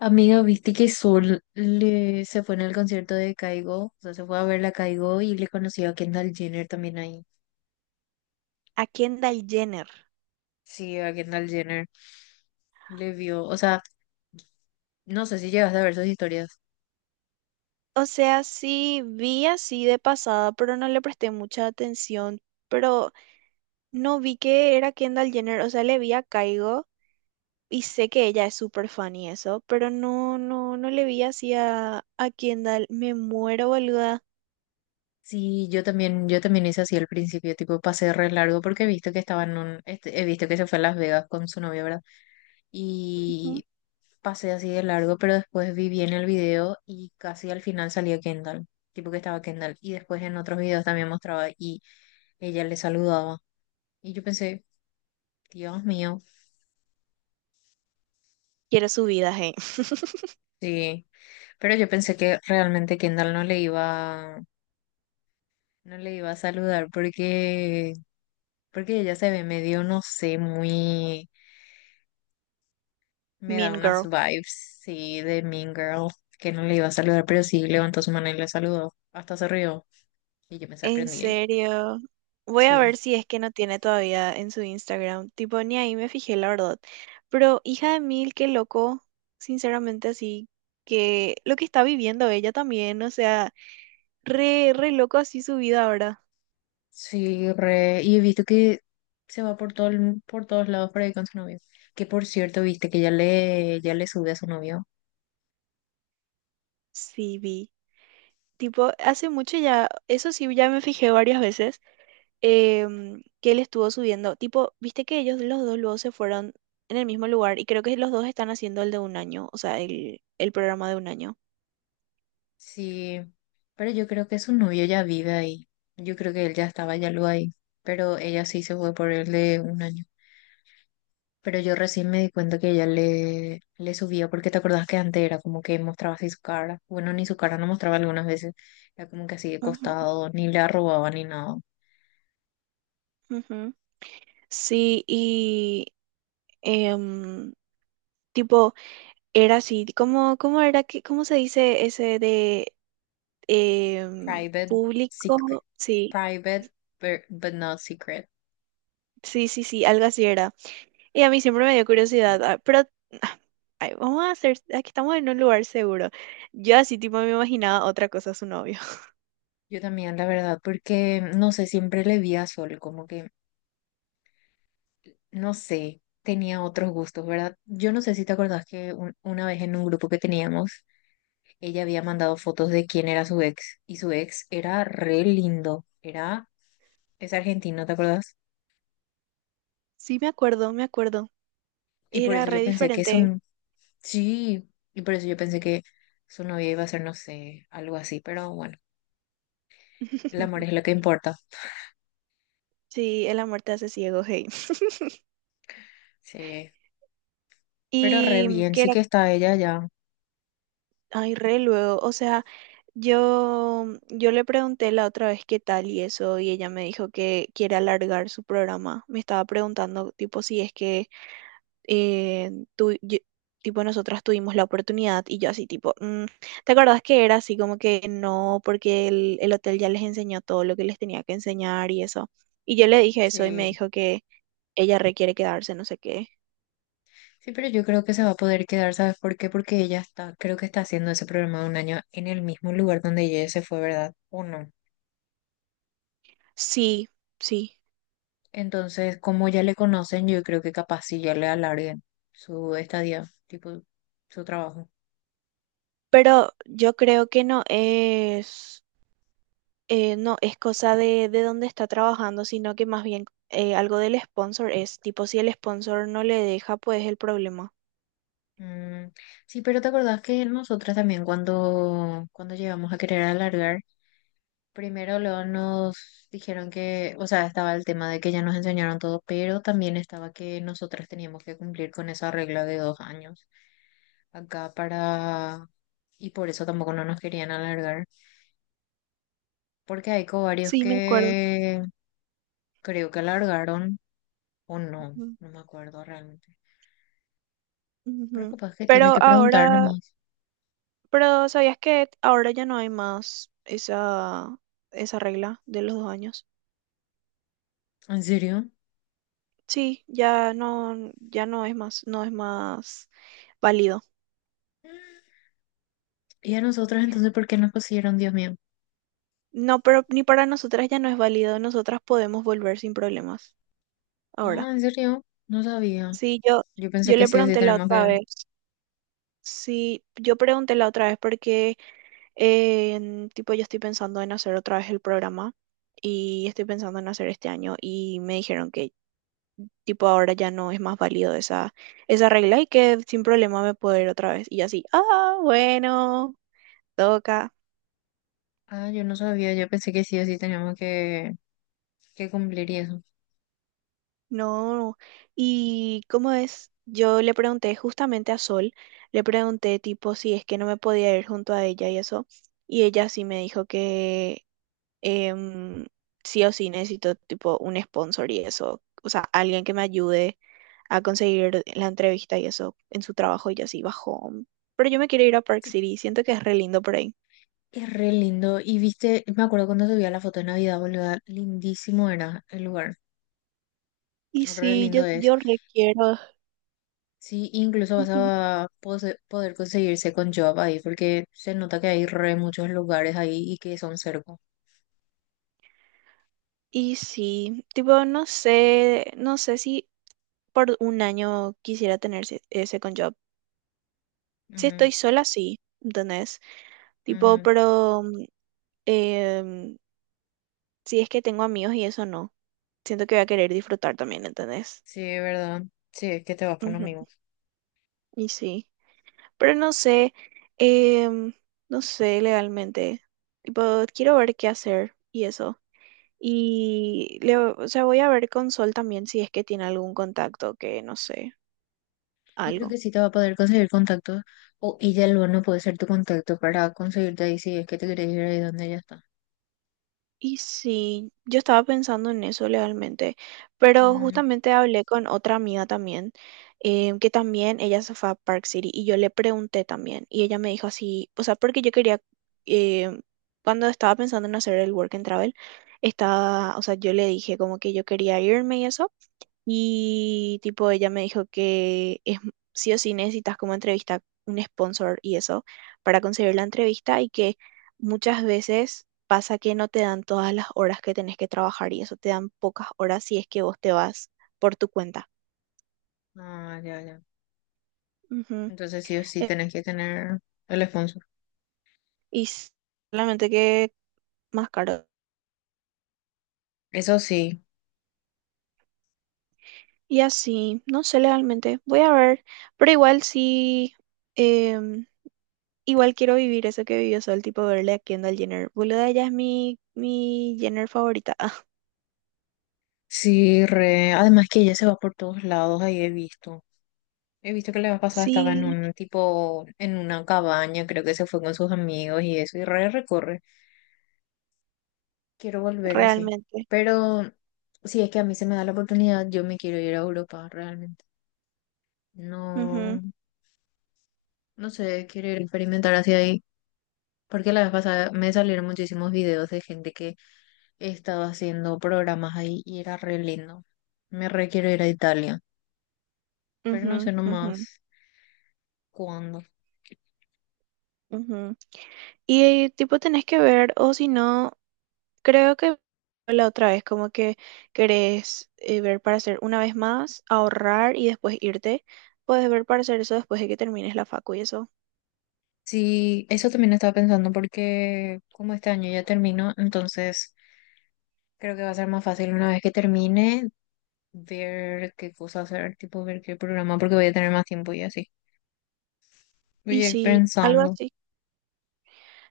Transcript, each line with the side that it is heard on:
left: Amiga, viste que se fue en el concierto de Caigo, o sea, se fue a ver la Caigo y le conoció a Kendall Jenner también ahí.
right: A Kendall Jenner.
left: Sí, a Kendall Jenner le vio, o sea, no sé si llegaste a ver sus historias.
right: O sea, sí vi así de pasada, pero no le presté mucha atención. Pero no vi que era Kendall Jenner, o sea, le vi a Kygo y sé que ella es súper fan y eso, pero no, no, no le vi así a Kendall. Me muero, boluda.
left: Sí, yo también hice así al principio, tipo pasé re largo porque he visto que estaban en he visto que se fue a Las Vegas con su novia, ¿verdad?
right: Ujú.
left: Y pasé así de largo, pero después vi bien el video y casi al final salía Kendall, tipo que estaba Kendall. Y después en otros videos también mostraba y ella le saludaba. Y yo pensé, Dios mío,
right: Quiero su vida, hey.
left: sí. Pero yo pensé que realmente Kendall no le iba, no le iba a saludar porque, porque ella se ve medio, no sé, muy, me da
right: Mean
left: unas
right: Girl.
left: vibes, sí, de Mean Girl, que no le iba a saludar, pero sí levantó su mano y le saludó, hasta se rió. Y yo me
right: En
left: sorprendí ahí.
right: serio. Voy a
left: Sí,
right: ver si es que no tiene todavía en su Instagram. Tipo, ni ahí me fijé, la verdad. Pero hija de mil, qué loco. Sinceramente, así que lo que está viviendo ella también. O sea, re, re loco así su vida ahora.
left: sí, re. Y he visto que se va por todo, por todos lados por ahí con su novio. Que por cierto, viste que ya le sube a su novio.
right: Sí, vi. Tipo, hace mucho ya, eso sí, ya me fijé varias veces. Que él estuvo subiendo. Tipo, viste que ellos los dos luego se fueron en el mismo lugar y creo que los dos están haciendo el de un año, o sea, el programa de un año.
left: Sí, pero yo creo que su novio ya vive ahí. Yo creo que él ya estaba ya luego ahí, pero ella sí se fue por él de un año. Pero yo recién me di cuenta que le subía, porque te acordás que antes era como que mostraba así su cara. Bueno, ni su cara no mostraba algunas veces. Era como que así de
right: Ujú,
left: costado, ni le arrobaba ni nada.
right: ujú. Sí, y em, tipo, era así, ¿Cómo era que, cómo se dice ese de em,
left: Private, secret,
right: público? Sí,
left: private, but not secret.
right: sí, sí, sí, algo así era. Y a mí siempre me dio curiosidad, ah, pero ay, vamos a hacer, aquí estamos en un lugar seguro. Yo así tipo me imaginaba otra cosa a su novio.
left: Yo también, la verdad, porque no sé, siempre le vi a Sol, como que no sé, tenía otros gustos, ¿verdad? Yo no sé si te acordás que una vez en un grupo que teníamos, ella había mandado fotos de quién era su ex y su ex era re lindo, era, es argentino, ¿te acordás?
right: Sí, me acuerdo, me acuerdo.
left: Y por
right: Era
left: eso
right: re
left: yo pensé que es
right: diferente.
left: un, sí, y por eso yo pensé que su novia iba a ser, no sé, algo así, pero bueno, el amor es lo que importa,
right: Sí, el amor te hace ciego, hey.
left: sí, pero re
right: Y
left: bien,
right: que
left: sí
right: era,
left: que está ella ya,
right: ay, re luego, o sea, yo le pregunté la otra vez qué tal y eso, y ella me dijo que quiere alargar su programa. Me estaba preguntando, tipo, si es que eh, tu- yo- tipo, nosotras tuvimos la oportunidad y yo así, tipo, "Mm, ¿te acordás que era así como que no, porque el hotel ya les enseñó todo lo que les tenía que enseñar y eso? Y yo le dije eso y me
left: sí.
right: dijo que ella requiere quedarse, no sé qué.
left: Sí, pero yo creo que se va a poder quedar, ¿sabes por qué? Porque ella está, creo que está haciendo ese programa de un año en el mismo lugar donde ella se fue, ¿verdad? ¿O no?
right: Sí, sí,
left: Entonces, como ya le conocen, yo creo que capaz sí ya le alarguen su estadía, tipo su trabajo.
right: pero yo creo que no es, no es cosa de, dónde está trabajando, sino que más bien algo del sponsor es, tipo, si el sponsor no le deja, pues es el problema.
left: Mm, sí, pero ¿te acordás que nosotras también cuando llegamos a querer alargar, primero luego nos dijeron que, o sea, estaba el tema de que ya nos enseñaron todo, pero también estaba que nosotras teníamos que cumplir con esa regla de dos años. Acá para... Y por eso tampoco no nos querían alargar, porque hay covarios
right: Sí, me acuerdo.
left: que creo que alargaron o no, no me acuerdo realmente. Pero
right: Ujú.
left: capaz que tiene
right: Pero
left: que preguntar
right: ahora,
left: nomás.
right: pero ¿sabías que ahora ya no hay más esa regla de los 2 años?
left: ¿En serio?
right: Sí, ya no es más, no es más válido.
left: Mm. ¿Y a nosotros entonces por qué nos pusieron, Dios mío?
right: No, pero ni para nosotras ya no es válido. Nosotras podemos volver sin problemas
left: Ah,
right: ahora.
left: ¿en serio? No sabía.
right: Sí, yo,
left: Yo pensé
right: yo
left: que
right: le
left: sí o sí
right: pregunté la
left: tenemos
right: otra
left: que...
right: vez. Sí, yo pregunté la otra vez porque tipo yo estoy pensando en hacer otra vez el programa y estoy pensando en hacer este año y me dijeron que tipo ahora ya no es más válido esa regla y que sin problema me puedo ir otra vez. Y yo así, ah, bueno, toca.
left: Ah, yo no sabía, yo pensé que sí o sí teníamos que cumplir y eso.
right: No. Y cómo es, yo le pregunté justamente a Sol, le pregunté tipo si es que no me podía ir junto a ella y eso. Y ella sí me dijo que em, sí o sí necesito tipo un sponsor y eso. O sea, alguien que me ayude a conseguir la entrevista y eso en su trabajo y yo así bajó. Pero yo me quiero ir a Park
left: Sí,
right: City, siento que es re lindo por ahí.
left: es re lindo. Y viste, me acuerdo cuando subía la foto de Navidad, boluda, lindísimo era el lugar.
right: Y
left: Re
right: sí,
left: lindo
right: yo,
left: es.
right: yo requiero.
left: Sí, incluso vas
right: Ujú.
left: a poder conseguirse con job ahí, porque se nota que hay re muchos lugares ahí y que son cerca.
right: Y sí, tipo, no sé, no sé si por un año quisiera tener ese con job. Si
left: Ujú,
right: estoy sola, sí, ¿entendés? Tipo,
left: ujú.
right: pero mm, em, si es que tengo amigos y eso no. Siento que voy a querer disfrutar también, ¿entendés?
left: Sí, es verdad. Sí, es que te vas con
right: Ujú,
left: amigos.
right: y sí. Pero no sé, em, no sé legalmente. Tipo, quiero ver qué hacer y eso. Y le, o sea, voy a ver con Sol también si es que tiene algún contacto que no sé,
left: Yo creo
right: algo.
left: que sí te va a poder conseguir contactos, o ella luego no puede ser tu contacto para conseguirte ahí si es que te querés ir ahí donde ella está.
right: Y sí, yo estaba pensando en eso realmente, pero
left: Mm,
right: justamente hablé con otra amiga también, que también ella se fue a Park City y yo le pregunté también y ella me dijo así, o sea, porque yo quería, em, cuando estaba pensando en hacer el work and travel, estaba, o sea, yo le dije como que yo quería irme y eso. Y tipo, ella me dijo que es sí o sí necesitas como entrevista un sponsor y eso para conseguir la entrevista y que muchas veces pasa que no te dan todas las horas que tenés que trabajar y eso te dan pocas horas si es que vos te vas por tu cuenta.
left: ah, ya, ya.
right: Ujú.
left: Entonces sí o sí
right: Eh,
left: tenés que tener el sponsor.
right: Y solamente que más caro.
left: Eso sí,
right: Y así, no sé legalmente, voy a ver, pero igual sí, em, igual quiero vivir eso que vivió Sol, tipo verle a Kendall Jenner. Boluda, ella es mi, Jenner favorita.
left: sí, re. Además que ella se va por todos lados, ahí he visto. He visto que la vez pasada estaba en
right: Sí,
left: un tipo, en una cabaña, creo que se fue con sus amigos y eso, y re recorre. Quiero volver así.
right: realmente.
left: Pero si es que a mí se me da la oportunidad, yo me quiero ir a Europa realmente.
right: Ujú,
left: No, no sé, quiero ir a experimentar hacia ahí. Porque la vez pasada me salieron muchísimos videos de gente que estaba haciendo programas ahí y era re lindo. Me re quiero ir a Italia, pero no
right: ujú,
left: sé
right: ujú,
left: nomás cuándo.
right: ujú. Y tipo tenés que ver, o si no, creo que la otra vez, como que querés ver para hacer una vez más, ahorrar y después irte. Puedes ver para hacer eso después de que termines la facu y eso.
left: Sí, eso también estaba pensando porque como este año ya termino, entonces creo que va a ser más fácil una vez que termine ver qué cosa hacer, tipo ver qué programa, porque voy a tener más tiempo y así. Voy
right: Y
left: a ir
right: sí, algo
left: pensando.
right: así.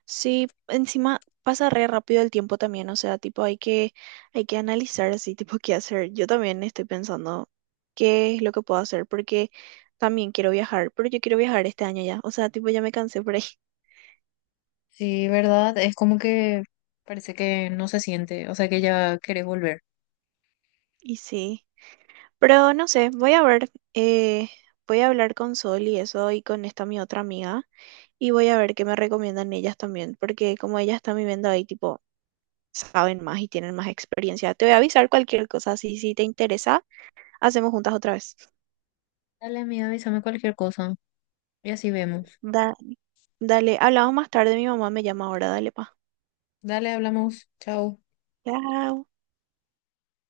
right: Sí, encima pasa re rápido el tiempo también, o sea, tipo hay que analizar así, tipo qué hacer. Yo también estoy pensando qué es lo que puedo hacer, porque también quiero viajar, pero yo quiero viajar este año ya, o sea, tipo ya me cansé por ahí.
left: Sí, ¿verdad? Es como que parece que no se siente, o sea que ya querés volver.
right: Y sí, pero no sé, voy a ver, eh, voy a hablar con Sol y eso y con esta mi otra amiga y voy a ver qué me recomiendan ellas también, porque como ellas están viviendo ahí, tipo, saben más y tienen más experiencia. Te voy a avisar cualquier cosa, si te interesa, hacemos juntas otra vez.
left: Dale, amiga, avísame cualquier cosa y así vemos.
right: Da- dale, hablamos más tarde, mi mamá me llama ahora, dale, pa.
left: Dale, hablamos. Chao.
right: Chao.